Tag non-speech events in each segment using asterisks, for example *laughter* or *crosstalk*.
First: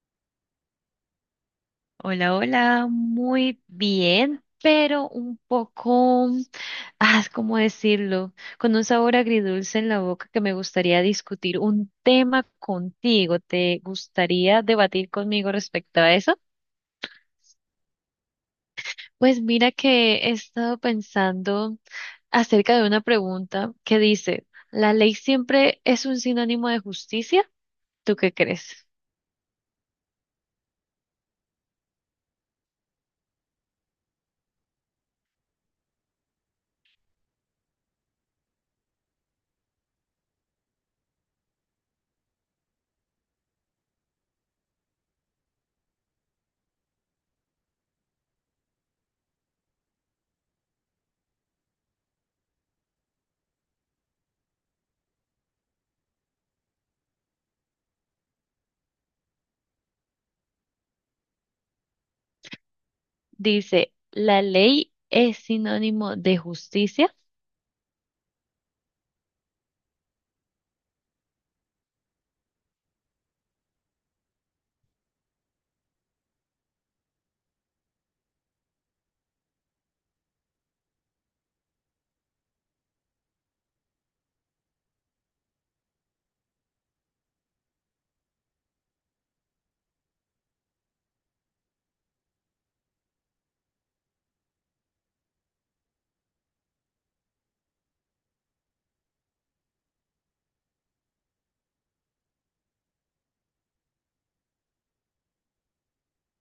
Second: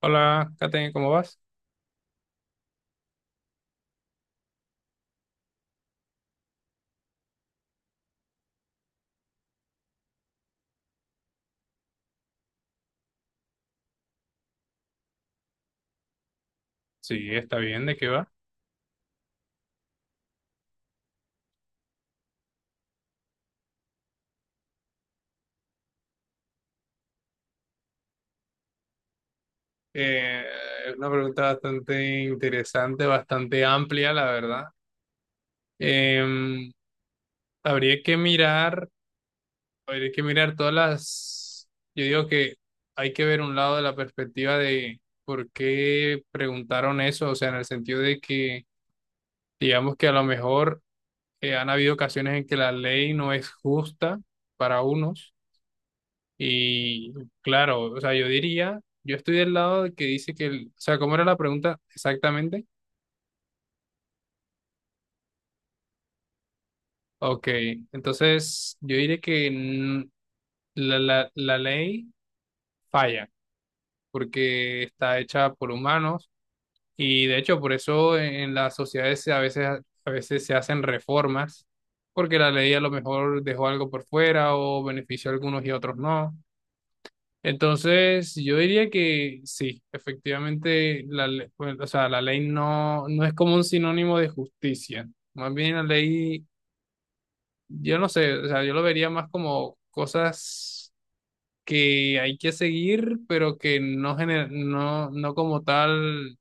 Hola, Kate, ¿cómo vas? Hola, hola, muy bien, pero un poco, ¿cómo decirlo? Con un sabor agridulce en la boca que me gustaría discutir un tema contigo. ¿Te gustaría debatir conmigo respecto a eso? Sí, está bien, ¿de qué va? Pues mira que he estado pensando acerca de una pregunta que dice, ¿la ley siempre es un sinónimo de justicia? ¿Tú qué crees? Eh, es una pregunta bastante interesante, bastante amplia, la verdad. Em, Habría que mirar, habría que mirar Yo digo que hay que ver un lado de la perspectiva de por qué preguntaron eso, o sea, en el sentido de que, digamos que a lo mejor han habido ocasiones en que la ley no es justa para unos. Y claro, o sea, yo diría, yo estoy del lado de que dice que, o sea, ¿cómo era la pregunta exactamente? Dice, ¿la ley es sinónimo de justicia? Ok, entonces yo diré que la ley falla porque está hecha por humanos, y de hecho por eso en las sociedades a veces se hacen reformas porque la ley a lo mejor dejó algo por fuera o benefició a algunos y a otros no. Entonces, yo diría que sí, efectivamente, pues, o sea, la ley no, no es como un sinónimo de justicia. Más bien la ley, yo no sé, o sea, yo lo vería más como cosas que hay que seguir, pero que no, no, no como tal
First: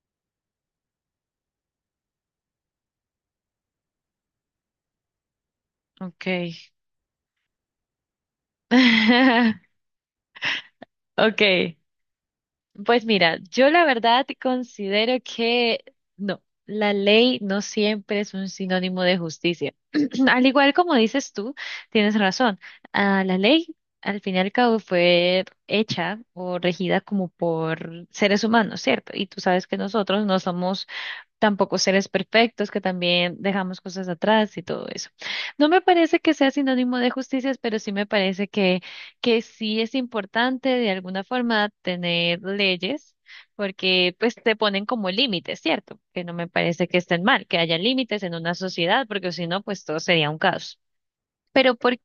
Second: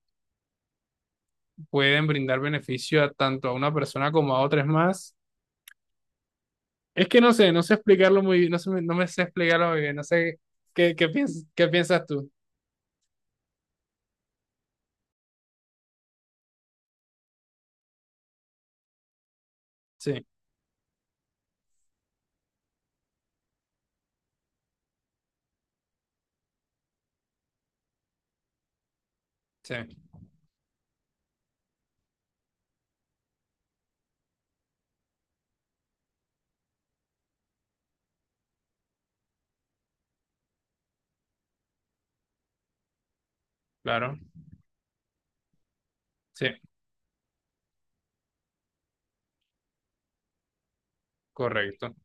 pueden brindar beneficio a tanto a una persona como a otras más. Ok. Es que no sé, no sé explicarlo muy bien, no sé, no me sé explicarlo *laughs* muy bien, no sé qué, qué Okay, piensas tú. pues mira, yo la verdad considero que no, la ley no siempre es un sinónimo de justicia. Sí, *clears throat* Al igual como dices tú, tienes razón. La ley, al fin y al cabo, fue hecha o regida como por seres humanos, ¿cierto? Y tú sabes sí, que nosotros no somos tampoco seres perfectos, que también dejamos cosas atrás y todo eso. No me parece que sea sinónimo de justicia, pero sí me parece que sí es importante de alguna forma tener leyes, porque claro, pues te ponen como límites, ¿cierto? Que no sí. me parece que estén mal, que haya límites en una sociedad, porque si no, pues todo sería un caos. Pero Correcto. ¿por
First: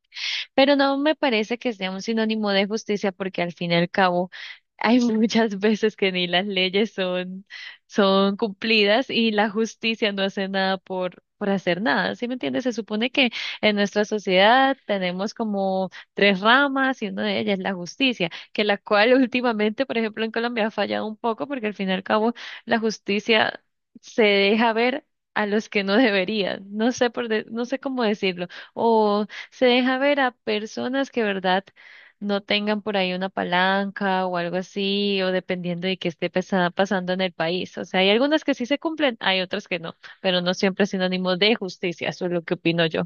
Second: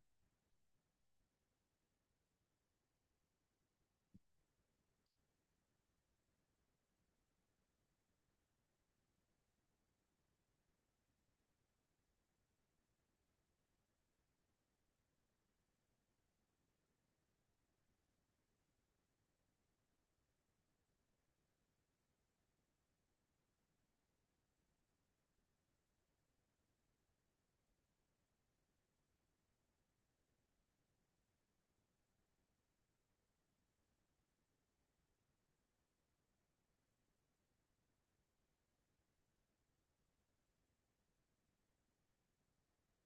pero no me parece que sea un sinónimo de justicia porque al fin y al cabo hay *laughs* muchas veces que ni las leyes son, son cumplidas y la justicia no hace nada por, por hacer nada. ¿Sí me entiendes? Se supone que en nuestra sociedad tenemos como tres ramas y una de ellas es la justicia, que la cual *laughs* últimamente, por ejemplo, en Colombia ha fallado un poco porque al fin y al cabo la justicia se deja ver a los que no deberían, no sé cómo decirlo, o se deja ver a personas que, verdad, no tengan por ahí una palanca o algo así, o dependiendo de qué pasando en el país. O sea, hay algunas que sí se cumplen, hay otras que no, pero no siempre es sinónimo de justicia, eso es lo que opino yo.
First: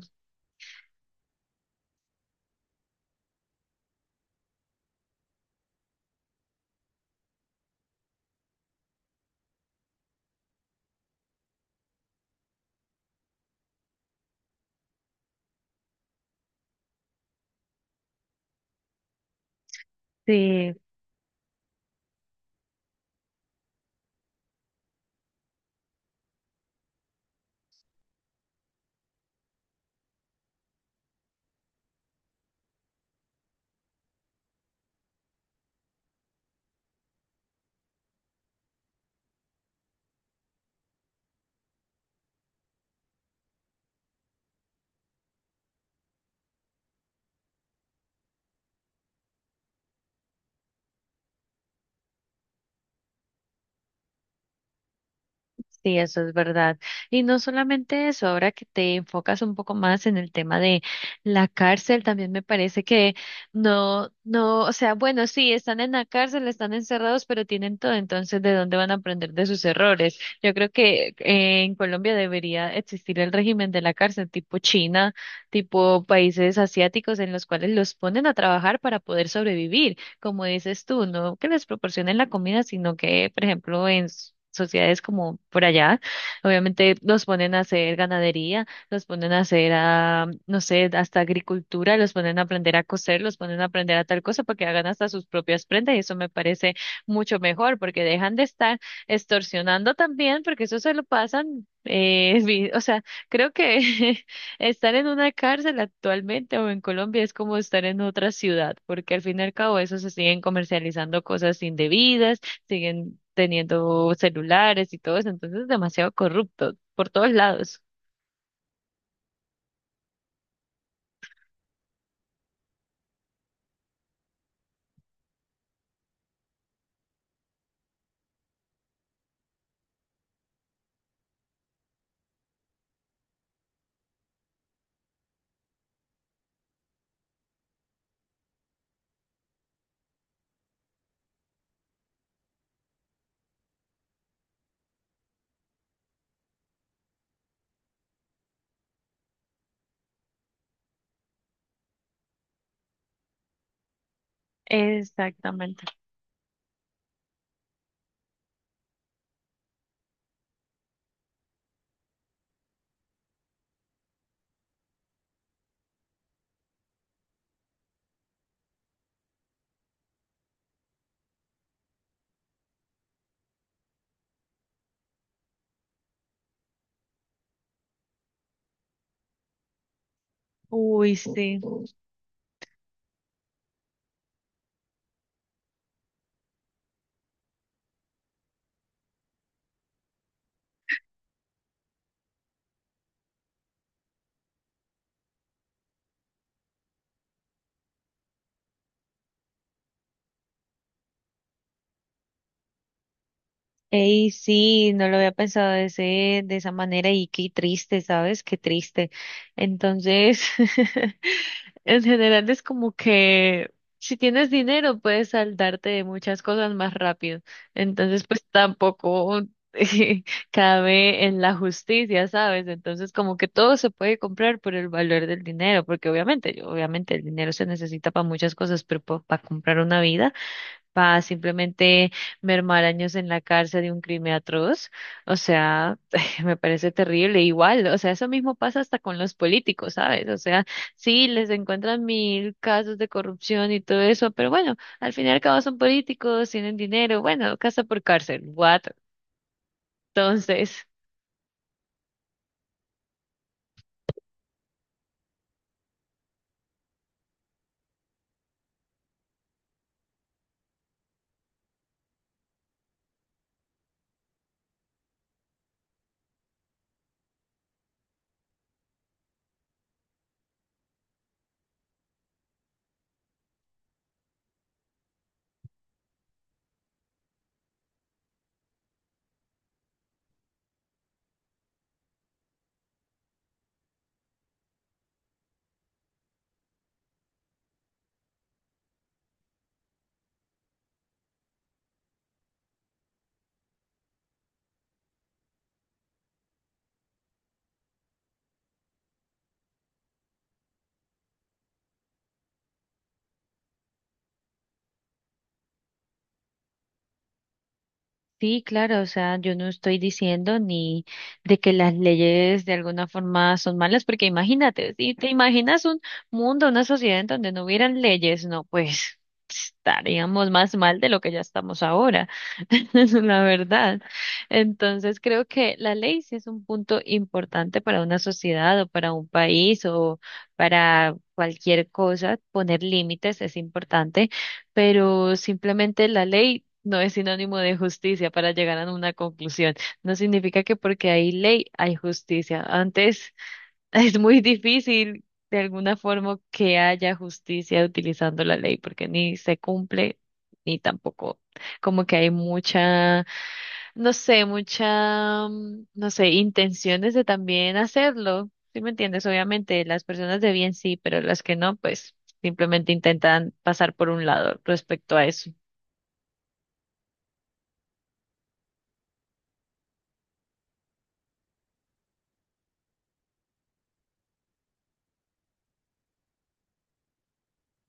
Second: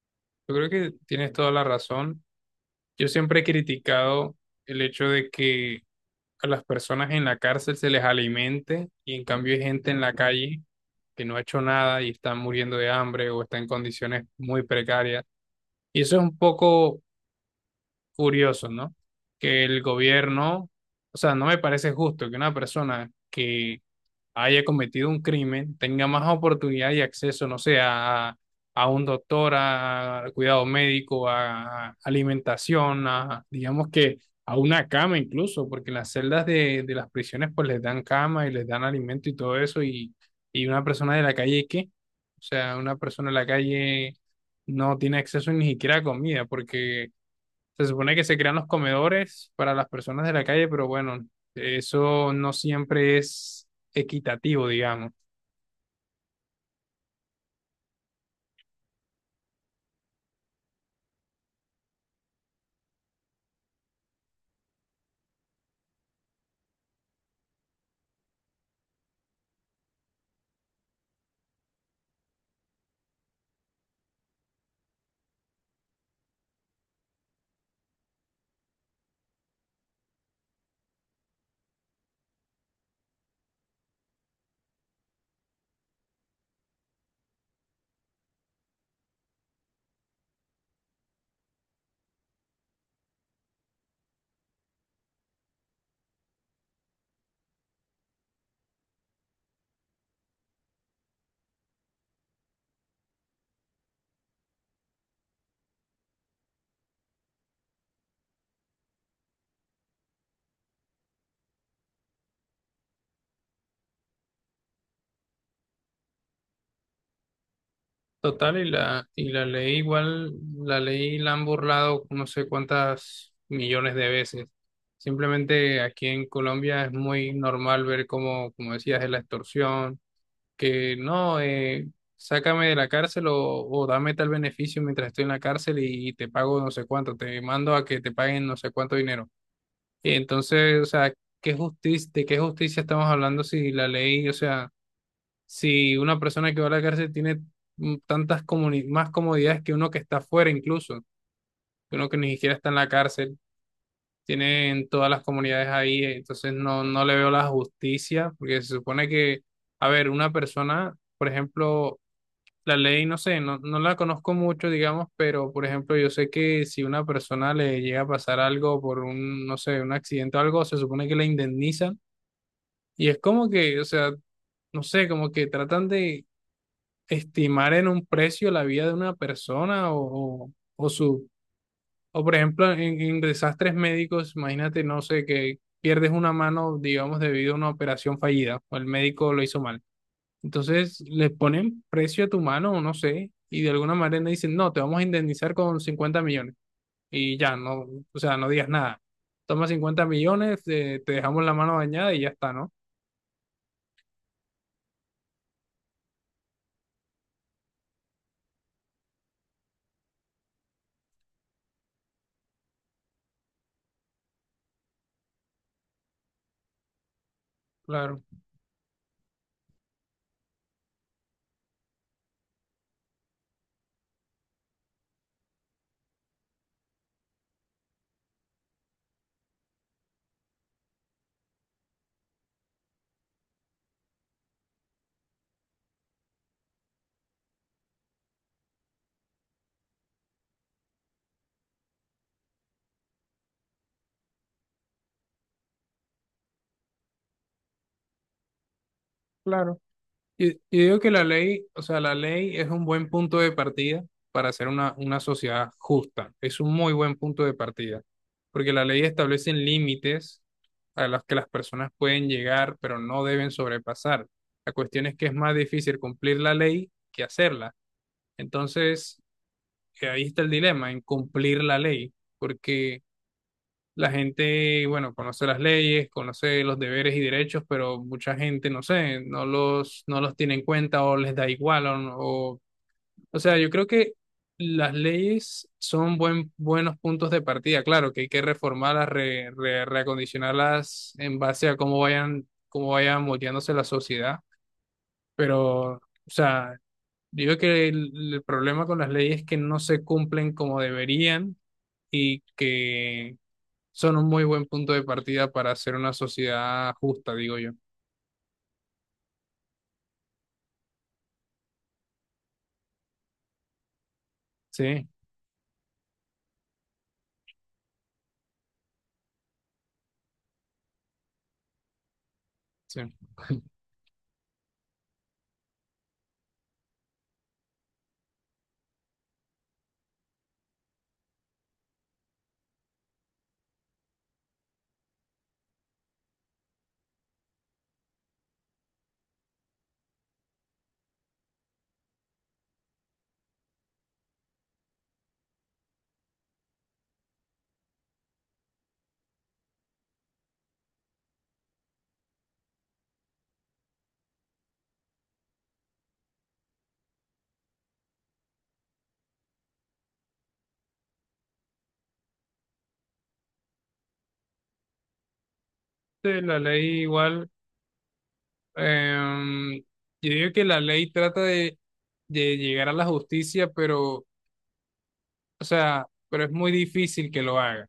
Yo creo que tienes toda la razón. Yo siempre he criticado el hecho de que a las personas en la cárcel se les alimente y en cambio hay gente en la calle que no ha hecho nada y está muriendo de hambre o está en condiciones muy precarias. Y eso es un poco curioso, ¿no? Que el gobierno, Sí, o sea, no me parece justo que una persona que haya cometido un crimen tenga más oportunidad y acceso, no sé, a un doctor, a cuidado médico, a alimentación, a, digamos que a una cama incluso, porque en las celdas de las prisiones pues les dan cama y les dan alimento y todo eso, y una persona de la calle, ¿qué? O sea, una persona de la calle no tiene acceso ni siquiera a comida, porque se supone que se crean los comedores para las personas de la calle, pero bueno, eso no siempre es equitativo, digamos. Sí, eso es verdad. Y no solamente eso, ahora que te enfocas un poco más en el tema de la cárcel, también me parece que no, no, o sea, bueno, sí, están en la cárcel, están encerrados, pero tienen todo, entonces, ¿de dónde van a aprender de sus errores? Yo creo que en Colombia debería existir el régimen de la cárcel tipo China, tipo países asiáticos en los cuales los ponen a trabajar para poder sobrevivir como dices tú, no que les proporcionen la comida, sino que, por ejemplo, en sociedades como por allá, obviamente los ponen a hacer ganadería, los ponen a hacer, no sé, hasta agricultura, los ponen a aprender a coser, los ponen a aprender a tal cosa para que hagan hasta sus propias prendas y eso me parece mucho mejor porque dejan de estar extorsionando también porque eso se lo pasan, *laughs* o sea, creo que *laughs* estar en una cárcel actualmente o en Colombia es como estar en otra ciudad, porque al fin y al cabo eso se siguen comercializando cosas indebidas, siguen teniendo celulares y todo eso, entonces es demasiado corrupto por todos lados. Total, y la ley igual, la ley la han burlado no sé cuántas millones de veces. Simplemente aquí en Colombia es muy normal ver como, como decías, es la extorsión, que no, sácame de la cárcel o dame tal beneficio mientras estoy en la cárcel y te pago no sé cuánto, te mando a que te paguen no sé cuánto dinero. Y entonces, o sea, ¿qué justicia, de qué justicia estamos hablando si la ley, o sea, si una persona que va a la cárcel tiene más comodidades que uno que está fuera incluso, que uno que ni siquiera está en la cárcel, tienen todas las comunidades Exactamente. ahí, entonces no, no le veo la justicia, porque se supone que, a ver, una persona, por ejemplo, la ley, no sé, no, no la conozco mucho, digamos, pero por ejemplo, yo sé que si una persona le llega a pasar algo por un, no sé, un accidente o algo, se supone que la indemnizan. Y es como que, o sea, no sé, como que tratan de estimar en un precio la vida de una persona o Uy, su, sí. o por ejemplo, en desastres médicos, imagínate, no sé, que pierdes una mano, digamos, debido a una operación fallida o el médico lo hizo mal. Entonces le ponen precio a tu mano, o no sé, y de alguna manera dicen, no, te vamos a indemnizar con 50 millones. Y ya, no, o sea, no digas nada. Toma 50 millones, te dejamos la mano dañada y ya está, ¿no? Ey, sí, no lo había pensado de ese, de esa manera y qué triste, ¿sabes? Qué triste. Entonces, *laughs* en general es como que si tienes dinero puedes saldarte de muchas cosas más rápido. Claro, Entonces, pues tampoco *laughs* cabe en la justicia, ¿sabes? Entonces, como que todo se puede comprar por el valor del dinero, porque obviamente, obviamente el dinero se necesita para muchas cosas, pero para comprar una vida, para simplemente mermar años en la cárcel de un crimen atroz. O sea, *laughs* me parece terrible. Igual, o sea, eso mismo pasa hasta con los políticos, ¿sabes? O sea, sí, les encuentran mil casos de corrupción y todo eso, pero bueno, al fin y al cabo son políticos, tienen dinero, bueno, casa por cárcel, what? *laughs* claro. Yo Entonces. digo que la ley, o sea, la ley es un buen punto de partida para hacer una sociedad justa. Es un muy buen punto de partida, porque la ley establece límites a los que las personas pueden llegar, pero no deben sobrepasar. La cuestión es que es más difícil cumplir la ley que hacerla. Entonces, ahí está el dilema en cumplir la ley, porque la gente, bueno, conoce las leyes, conoce los deberes y derechos, pero mucha gente, no sé, no los, no los tiene en cuenta o les da igual. O, no- o sea, yo creo que las leyes son buenos puntos de partida. Claro que hay que reformarlas, reacondicionarlas en base a cómo vayan moldeándose la sociedad. Pero, o sea, digo que el problema con las leyes es que no se cumplen como deberían y que son un muy buen punto de partida para hacer una sociedad justa, digo yo. Sí, claro, o sea, yo no estoy diciendo ni de que las leyes de alguna forma son malas, porque imagínate, Sí, si te imaginas un mundo, una sociedad en donde no hubieran leyes, no, pues estaríamos más mal de lo que ya estamos ahora, *laughs* sí. la *laughs* verdad. Entonces, creo que la ley sí es un punto importante para una sociedad o para un país o para cualquier cosa, poner límites es importante, pero simplemente la ley no es sinónimo de justicia para llegar a una conclusión. No significa que porque hay ley hay justicia. Antes *laughs* es muy difícil de alguna forma que haya justicia utilizando la ley porque ni se cumple ni tampoco como que hay mucha, no sé, mucha, no sé, intenciones de también hacerlo. ¿Sí me entiendes? Obviamente, las personas de bien sí, pero las que no, pues simplemente intentan pasar por un lado respecto a eso. Sí, la ley igual, yo digo que la ley trata de llegar a la justicia, pero, o sea, pero es muy difícil que lo haga. O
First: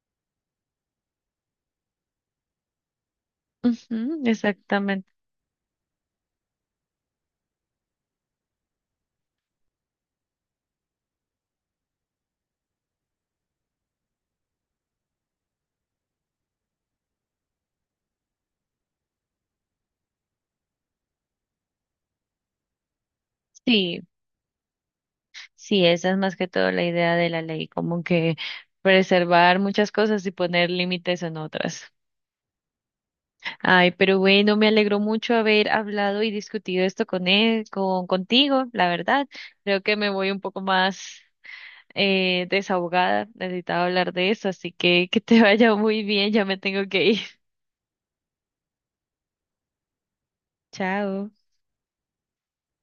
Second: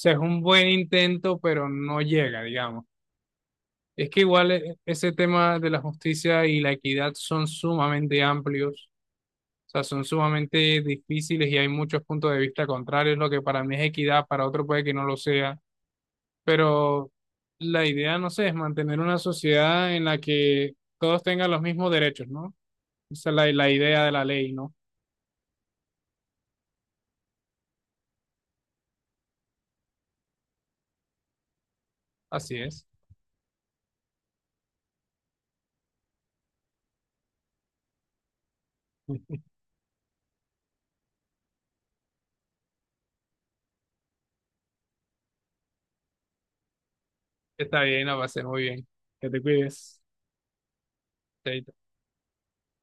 sea, es un buen intento, pero no llega, digamos. Es que Ujú, igual exactamente. ese tema de la justicia y la equidad son sumamente amplios, o sea, son sumamente difíciles y hay muchos puntos de vista contrarios. Lo que para mí es equidad, para otro puede que no lo sea. Pero la idea, no sé, es mantener una sociedad en la que todos tengan los mismos derechos, ¿no? Esa es la, la idea Sí, de la ley, ¿no? sí, esa es más que todo la idea de la ley, como que preservar muchas cosas y poner límites en otras. Así es. Ay, pero bueno, me alegró mucho haber hablado y discutido esto con contigo, la verdad. Creo que me voy un poco más desahogada, necesitaba hablar de eso, así que te *laughs* vaya muy bien, ya me tengo que ir. *laughs* Está bien, la va a ser muy bien. Que te cuides. Chao. Chaito.